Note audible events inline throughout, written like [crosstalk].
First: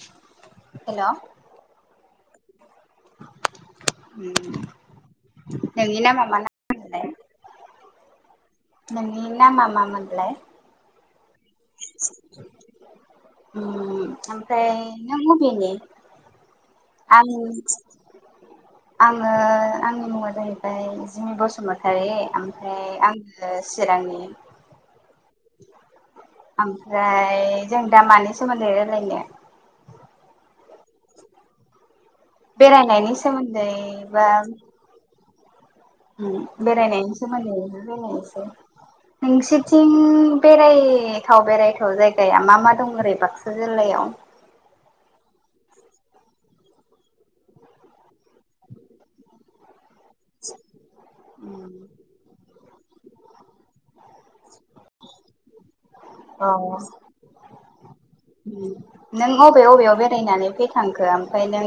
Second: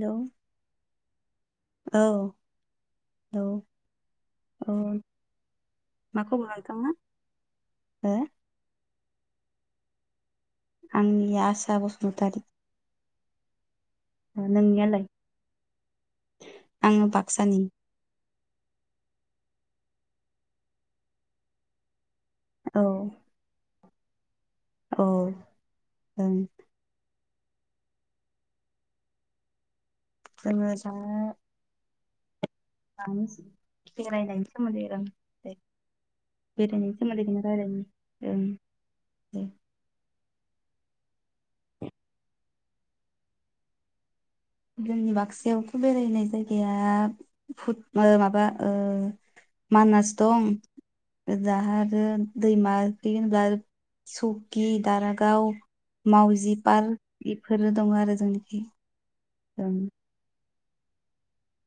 Hello hello औ लौ उम औ नोंनि मा नामा खबर नोंथांना हो? नों नामा मा मोनलाय? आंनि आसा बसुमतारि। उम ओमफ्राय नों अबेनि? आङो आंनि बाक्सानि आङो आंनि मुङा जाहैबाय जिमि बसुमतारी औ ओमफ्राय आङो चिरांनि। औ ओं। ओमफाय जों दा मानि सोमोन्दै रायलायनो? जोङो दा बेरायनायनि दानि सोमोन्दै बा बेरायनायनि सोमोन्दै रां दे उम बेरायनायनि बेरायनायनायनि सोमोन्दैखौनो सोमोन्दै रायलायनि नो ओं रायलायसै। दे नोंसोरथिं बेरायथाव बेरायथाव जायगाया मा मा दं ओरै बाक्सा जिल्लायाव? जोंनि बाक्सायावथ बेरायनाय जायगाया भुत ओ माबा ओ मानास दं दाहा आरो दैमा फैयो होनब्ला सुगि दारागाव मावजि औ पार्क इफोरो दङ आरो जोंनिखि। नों अबे ओं अबेयाव बेरायनानै फै थांखो ओमफ्राय नों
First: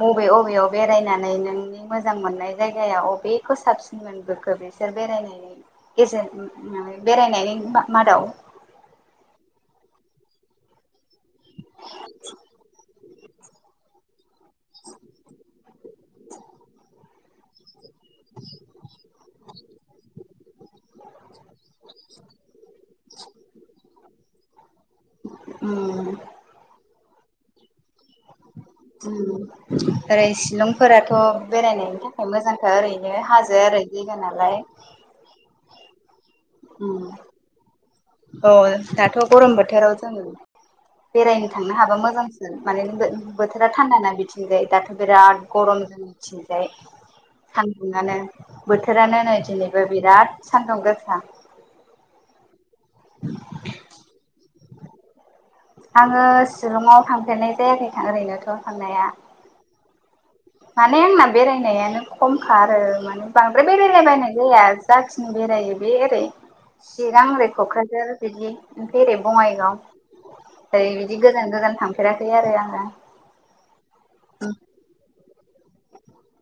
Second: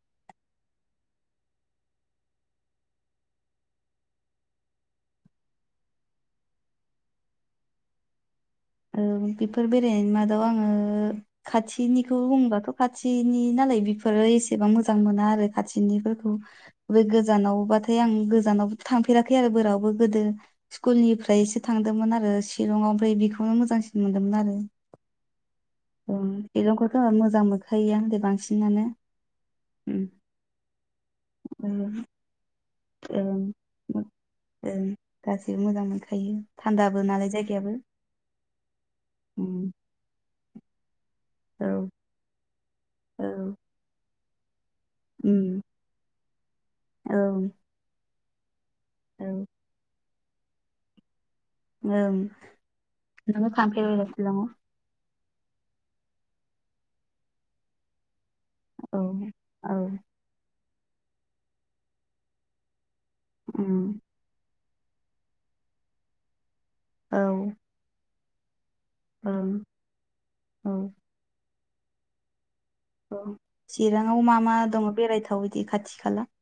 बबे बबेयाव बेरायनानै नोंनि मोजां मोननाय जायगाया अबेखौ साबसिन मोनबोखो बिसोर बेरायनायनि गेजेर बेरायनायनि मा-मादाव औ बेफोर बेराय मादाव आङो खाथिनिखौ बुंङोबाथ' खाथिनि ना नै बेफोरो एसेबां मोजां मोना आरो खाथिनिफोरखौ बे गोजानावबा थाय आं गोजानावबो थांफेराखै आरो बोरावबो गोदो स्कुलनिफ्रायसो थांदोंमोन आरो शिलंआव। आमफ्राय बेखौनो मोजांसिन मोनदोंमोन आरो। उम ओं सिलंखौथ' मोजां मोनखायो आनो दे बांसि ओरै शिलंफोराथ' बेरायनायनि ओं थाखाय मोजां। ओरैनो ओं हाजो ओरैनो [unintelligible] नालाय ओं गासैबो मोजां मोनखायो थान्दाबो उम नालाय जायगायाबो औ दाथ' उम गरम बोथोराव जों बेरायनो औ थांनो हाबा मोजांसो माने औ [unintelligible] बोथोरा थान्दाना बिथिंजाय दा बिराद उम गरम जोंनि थिंजाय औ सान्दुंनो। बोथोरानो औ नै दिनैबो बिराद सान्दुं गोसा। ओं नों थांफेरबाय दा सिलंआव? आङो शिलंआव थांफेरनाय जायाखै थां ओरैनोथ' औ थांनाया औ। माने आंना बेरायनायानो खमखा आरो माने बांद्राय उम बेरायला बायनाय जाया। जाखिनि बेरायो बे ओरै औ चिरां ओरै क'क्राझार बिदि। ओमफ्राय ओरै ओं बङाइगाव औ ओरै बिदि गोजान गोजान थांफेराखै आरो आं। औ चिराङाव मा मा दङ बेरायथाव बिदि खाथि खाला?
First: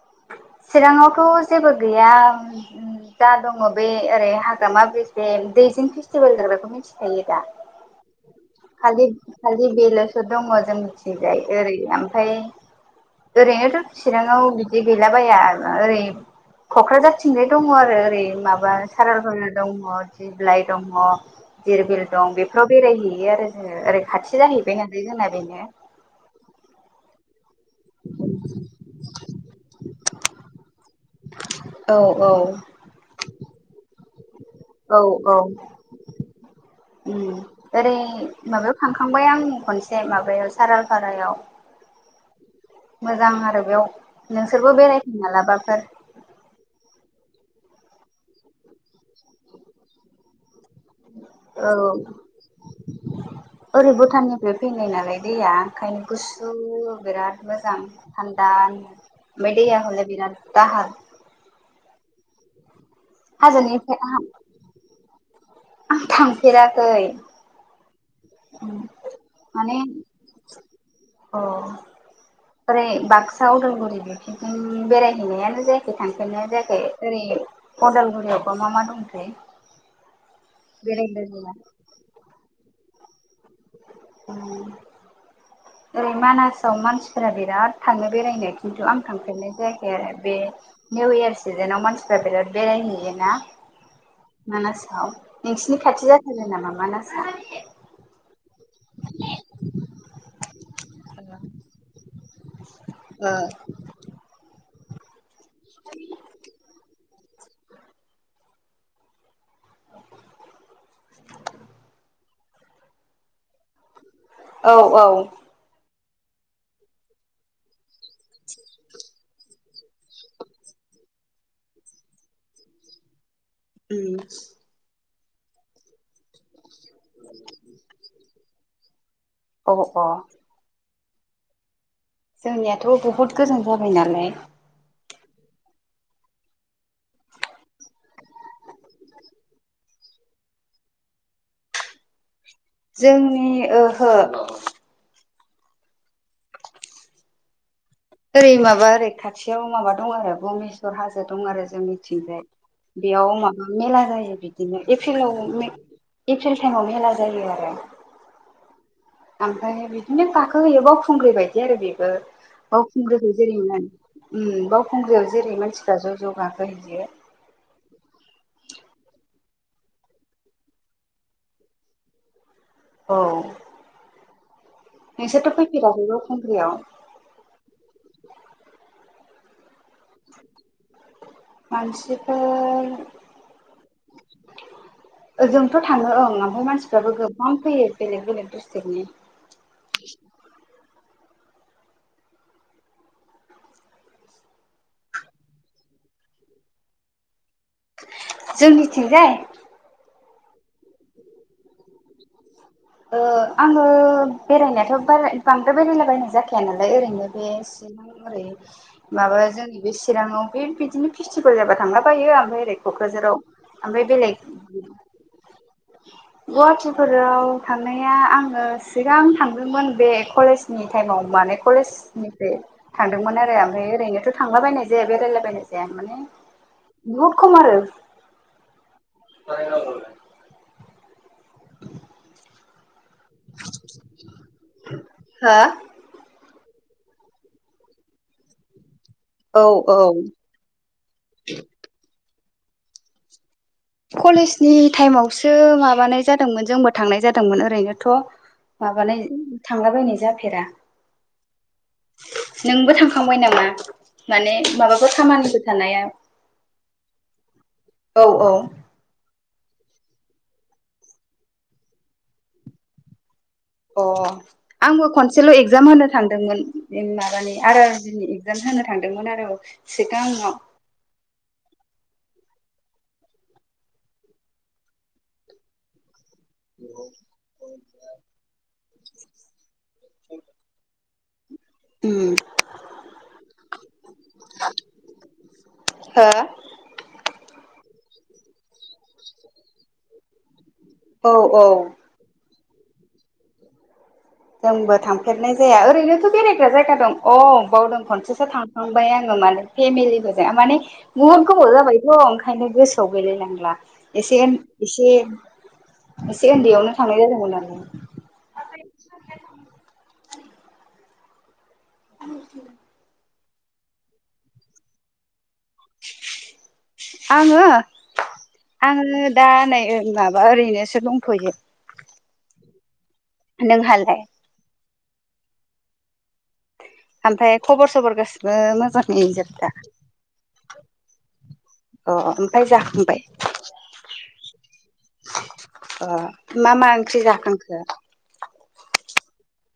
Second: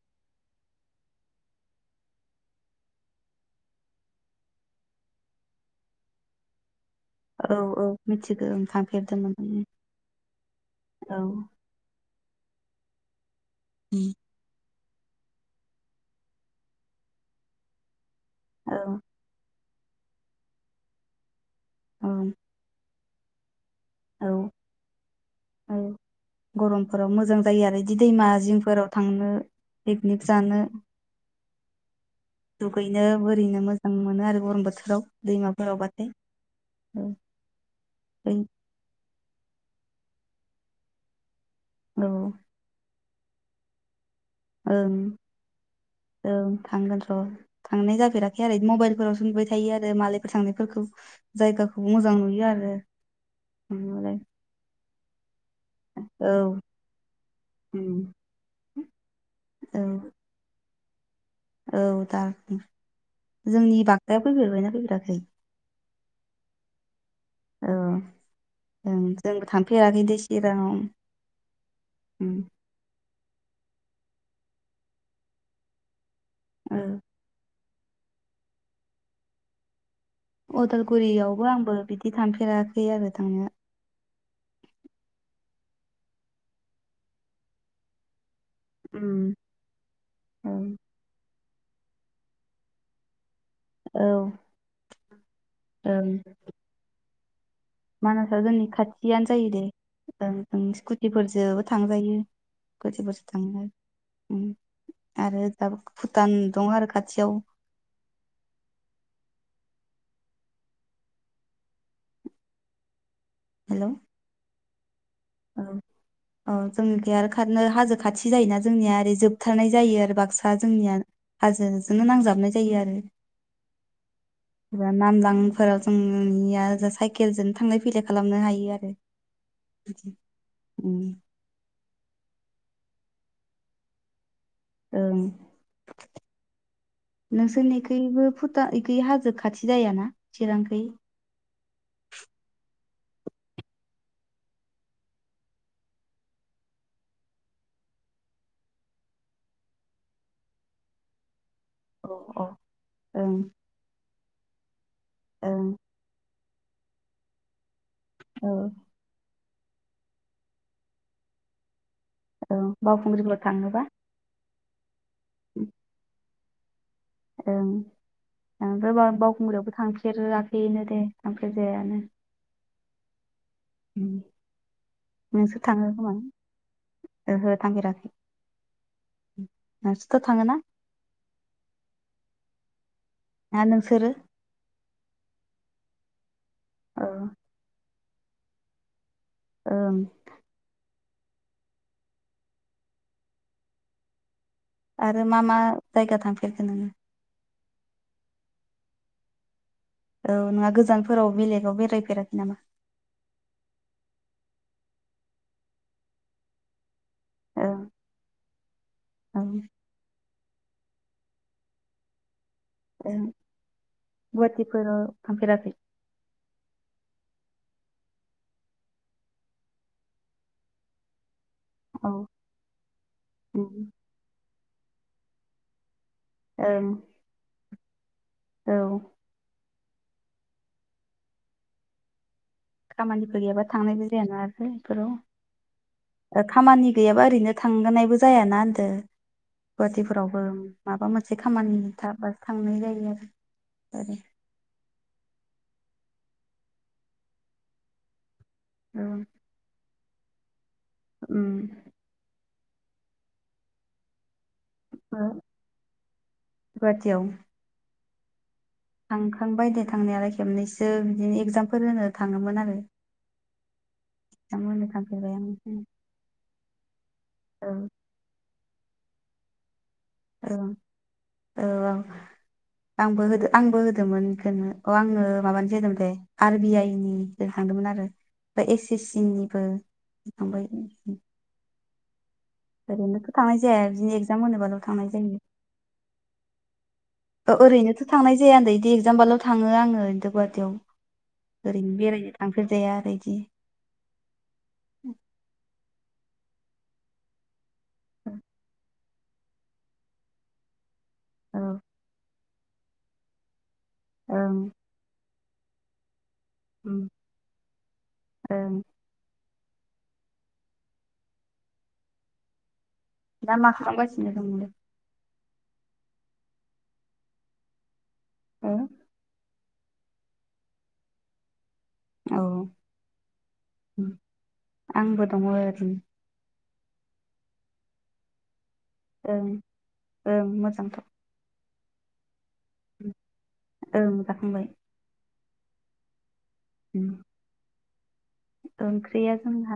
[inaudible] चिराङावथ' जेबो गैया। जा दङ बे ओरै हाग्रामा ब्रिज बे दैजिं फेस्टिभेल जाग्राखौ मिथि खायो दा औ औ मिथिगौ ओं खालि थांफेरदोंमोन खालि बेल'सो दङ जों औ मिथिजाय ओरै आ मफाय ओरैनोथ' चिराङाव बिदि गैलाबाया ओरोना ओरै क'क्राझारथिंलाय दङ आरो ओरै माबा औ साराल भ दङ दिग्लाइ दङ दिरबिल ओं दं बेफोराव बेरायहैयो आरो। ओ ओरै औ खाथि जाहैबाय नालाय जोंना बेनो औ गरमफोराव मोजां जायो आरो बिदि दैमा जिंफोराव थांनो बे निख जानो [inaudible] औ दुगैनो बोरैनो मोजां मोनो आरो गरम औ बोथोराव औ दैमाफोराव बाथाय। उम ओरै माबायाव थांखांबाय आं खन से माबायाव सारालपारायाव। औ मोजां आरो बेयाव नोंसोरबो ओं बेरायफै मालाबाफोर ओं थांगोन र'। थांनाय जाफेराखै आरो मबाइलफोरावसो नुबाय थायो आरो मालायफोर थांनायफोरखौ। औ जायगाखौ मोजां नुयो आरो ओरै नुनायालाय भुटाननिफ्राय फैनाय नालाय। दैया ओंखायनो औ गुसु बिराद मोजां उम थान्दा नो। ओमाय दैया औ हले बिराद दाहार। औ दार ओं। जोंनि हाजोनिफ्राय आं बाक्सायाव फैफेरबायना फैफेराखै? आं थांफेराखै। औ ओं जोंबो माने थांफेराखै दैे चिराङाव। अ उम ओरै बाक्सा अदालगुरि बेरायहैनायानो जायाखै थांफेरनायानो जायाखै औ ओरै अदालगुरियावबा मा मा दंथाय? अदालगुरियावबो बेरायग्रा आंबो बिदि थांफेराखै आरो थांनो ओरै मानासाव मानसिफोरा बिराद थाङो बेरायनो खिन्थु आं उम थांफेरनाय जायाखै आरो बे औ निउ इयार सिजेनाव मानसिफ्रा बिराद बेरायहैयोना औ मानासाव नोंसिनि खाथि जाथारो नामा मानासा मानासा जोंनि खाथियानो जायो दे ओं स्कुटिफोरजोंबो थांजायो। [unintelligible] थाङो ओम आरो दा भुटान दं आरो खाथियाव हेलौ औ औ औ औ जोंनिखै आरो खारनो हाजो खाथि जायोना जोंनिया ओरै जोबथारनाय जायो आरो बाक्सा जोंनिया हाजोजोंनो नांजाबनाय जायो आरो उम नाम [unintelligible] लांफोराव जोंनिया साइकेलजों थांलाय फैलाय खालामनो हायो आरो अ अ उम जोंनियाथ' बहुत गोजान जाबाय नालाय ओं नोंसोरनिखैबो भुटान [unintelligible] बेखाय हाजो खाथि जाहैयाना चिरांखै जोंनि ओहो ओरै माबा ओरै खाथियाव माबा दं आरो भमेस्वर हाजो दं आरो अ जोंनिथिंजाय अ बेयाव ओं माबा मेला जायो बिदिनो एप्रिलाव ओं मे एप्रिल टाइमाव मेला जायो आरो औ ओमफ्राय बिदिनो गाखो हैयो बावखुंग्रि बायदि आरो बे ओ औ बावखुंग्रिखौ बावखुंग्रिफोराव जेरै मा थाङोबा उम बावखुंग्रियाव जेरै मानसिफ्रा ज' ज' गा ओं ओमफ्राय बावखुंग्रियावबो थांफेराखैनो दे थांफेरजायानो औ नोंसोरथ' नोंसो थाङो खोमा फैफेराखैबो खमफ्रियाव ओहो थांफेराखै नोंसोरथ' थाङोना? मानसिफोर ना नोंसोरो ओंजोंथ' थाङो ओं ओमफ्राय औ मानसिफ्राबो गोबां फैयो [unintelligible] बेलेग बेलेग डिस्ट्रिकनि ओं आरो मा मा जायगा थांफेरखो नोङो? जोंनिथिजाय औ नङा गोजानफोराव बेलेगाव बेरायफेराखै नामा? ओ आङो बेरायनायाथ' बांद्राय बेरायलाबायनाय जाखाया नालाय ओरैनो बे बिदि ओं ओरै माबा ओं जोंनि बे चिराङाव बे बिदिनो फेस्टिभेल जाबा थांलाबायो ओमफ्राय ओरै ओं क'क्राझाराव गुवाहाटिफोराव थांफेराखै फोराव थांनाया आङो सिगां थांदोंमोन बे कलेजनि टाइमाव माने औ कलेजनिफ्राय थांदोंमोन आरो उम ओमफ्राय ओरैनोथ' थांलाबायनाय जाया बेरायलाायबायनाय जाया माने ओं बुहुत खम आरो औ [unintelligible] खामानिफोर गैयाबा थांनायबो जायाना आरो हा बेफोराव। खामानि गैयाबा ओरैनो थांगोनायबो जायाना होनदों। औ औ गुवाहाटिफोरावबो माबा मोनसे खामानि थाबासो थांनाय जायो। ओरै कलेजनि टाइमावसो माबानाय जादोंमोन जोंबो थांनाय जादोंमोन ओरैनोथ औ माबानाय थांलाबायनाय जाफेरा उम नोंबो थांखांबाय नामा? माने माबाफोर ओ खामानिफोर थानाया गुवाहाटियाव औ औ। थांखांबाय दे थांनायालाय खेबनैसो बिदिनो एगजामफोर होनो थाङोमोन आरो। अ एगजाम होनो आंबो थांफेरबाय खनसेल आङो एक्जाम होनो थांदोंमोन माबानि औ आर आर बिनि इक्जाम होनो थांदोंमोन आरो औ। औ औ औ आंबो होदो आंबो होदोंमोन बेखोनो अ आङो माबानिसो होदोंमोन दे आर बि आइ नि थांदोंमोन आरो ओमफ्राय एस एस सि निबो थांबाय। ओम ओरैनोथ थांनाय जाया बिदिनो एगजाम होनोबाल' थांनाय जायो। हो ओ ओरैनोथ थांनाय जाया ओनदो इदि एगजाम्बालाव थाङो आङो गुवाहाटियाव। औ औ लांफेरजाया आरो इदि। जोंबो थांफेरनाय जाया ओरैनोथ बेरायग्रा जायगा दं अ बावदों खनसेसो थांफां बाय आङो मने फेमिलि फोरजों माने बुहुत औ गोबाव जाबायथ ओंखायनो गोसोआव गैलायलांला एसे ओं एसे एसे ओन्दैयावनो ओं थांनाय जादोंमोन आं। ओं [inaudible] दा खालामगासिनो दं? आङो हो आङो दा नै माबा ओरैनोसो दंथयो। औ नोंहाालाय? आंबो दङ' ओरैनो। ओमफ्राय खबर सबर गासिबो मो ओं ओं मोजांथ' [unintelligible] अ ओमफाय जाखांबाय? ओं जाखांबाय अ मा मा उम। ओंख्रि जाखांखो? ओंख्रिया जोंहा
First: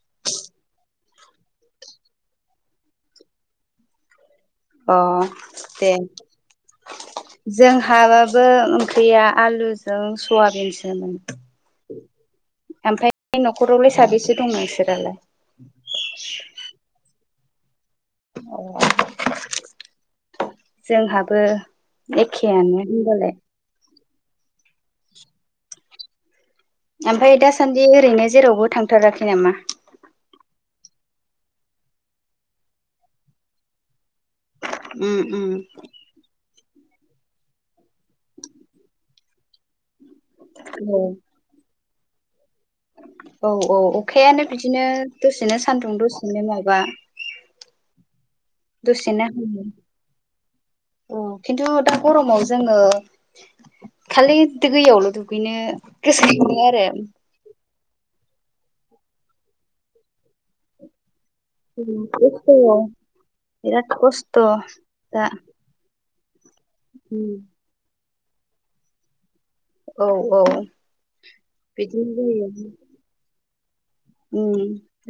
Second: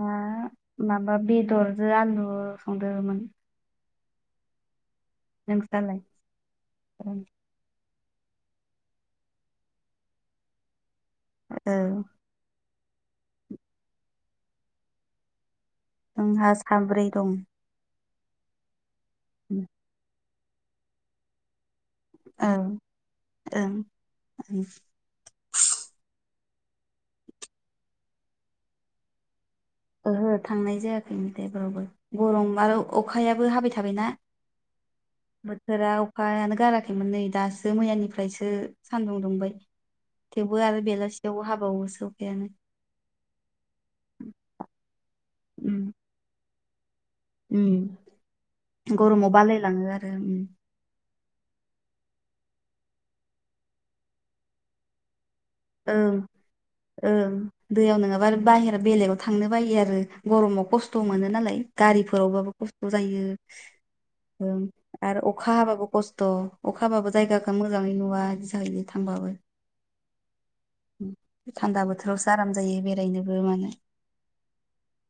माबा बेदरजों आलु संदोंमोन। अ दे नोंस्रालाय ओं जों हाबो ओंख्रिया आलुजों सयाबिनसोमोन। औ ओमफ्राय न'खरावलाय साबेसे दं नोंसोरालाय? जोंहा साब्रै दं। औ जोंहाबो ओं एखेयानो होमबलाय। ओं [unintelligible] ओमफाय दासान्दि ओरैनो जेरावबो थांथाराखै नामा? ओहो थांनाय जायाखै गरम आरो अखायाबो हाबाय थाबायना। उम उम बोथोरा अखायानो गाराखै खैमोन नै दासो मैयानिफ्रायसो सान्दुं दुंबाय। थेवबो आरो औ बेलासियावबो हाबावोसो अखायानो। औ औ अखायानो बिदिनो दसेनो सान्दुं दसेनो माबा ओम गरमाव बालायलाङो आरो। अ खिन्थु दा गरमाव जोङो खालि दैयावल' दु बिनो ओं [unintelligible] आरो ओं दैयाव नोङाबा बाहेरा बेलेगाव थांनो बायो आरो गरमाव खस्थ' मोनो नालाय खस्थ' गारिफोरावबाबो खस्थ' बिराद खस्थ' जायो आरो दा अखा हाबाबो खस्थ' खथ' अखाबाबो जायगाखौ मोजाङै नुवा बिदि जाहैदि थांबाबो औ औ थान्दा बिदिनो बोथोरावसो आराम जायो बेरायनोबो मानो ओम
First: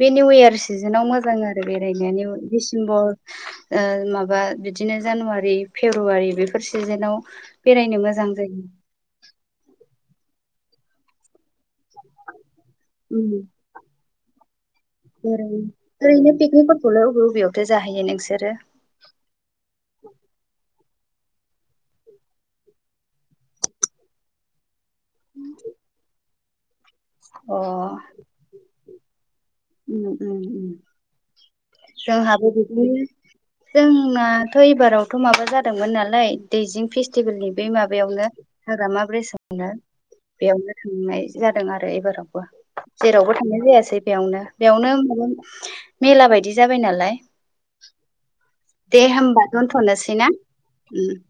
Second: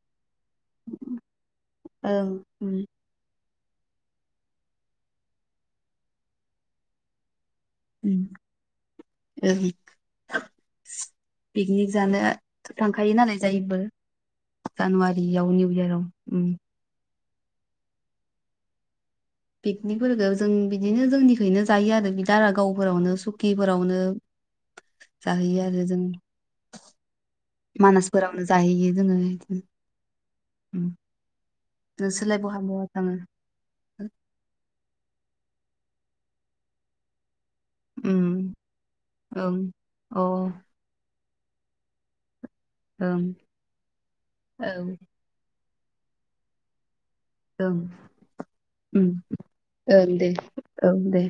बे निउ इयार सिजोनाव मोजां आरो ओं बेरायनाय उम डिसेम्बर ओ माबा बिदिनो जानुवारि फेब्रुवारि बेफोर सिजेनाव बेरायनो उम मोजां जायो ओं पिकनिक जानो थांखायो उम नालाय जायोबो जानुवारिआव निउ इयरआव ओम बबेयावथ' जाहैयो नोंसोरो पिकनिकफोरखौ जों बि बिदिनो जोंनिखैनो जायो आरो दारागावफोरावनो सुकिफोरावनो जाहैयो आरो जों अ मानासफोरावनो जाहैयो जोङो बि ओम ओम ओम नोंसोरलाय जोंहाबो बहा बिदिनो बहा थाङो? जोंनाथ' एबारावथ' माबा माबा जादोंमोन नालाय दैजिं फेस्टिभेलनि बे माबायावनो उम हाग्रामा ओं ब्रिजनो अ ओं बेयावनो थांनाय जादों आरो एबारावबो औ जेरावबो थांनाय जायासै बेयावनो बेयावनो माबा मेला बायदि जाबाय नालाय ओं दे उम होमबा ओं दोनथ'नोसै दे ना? औ दे।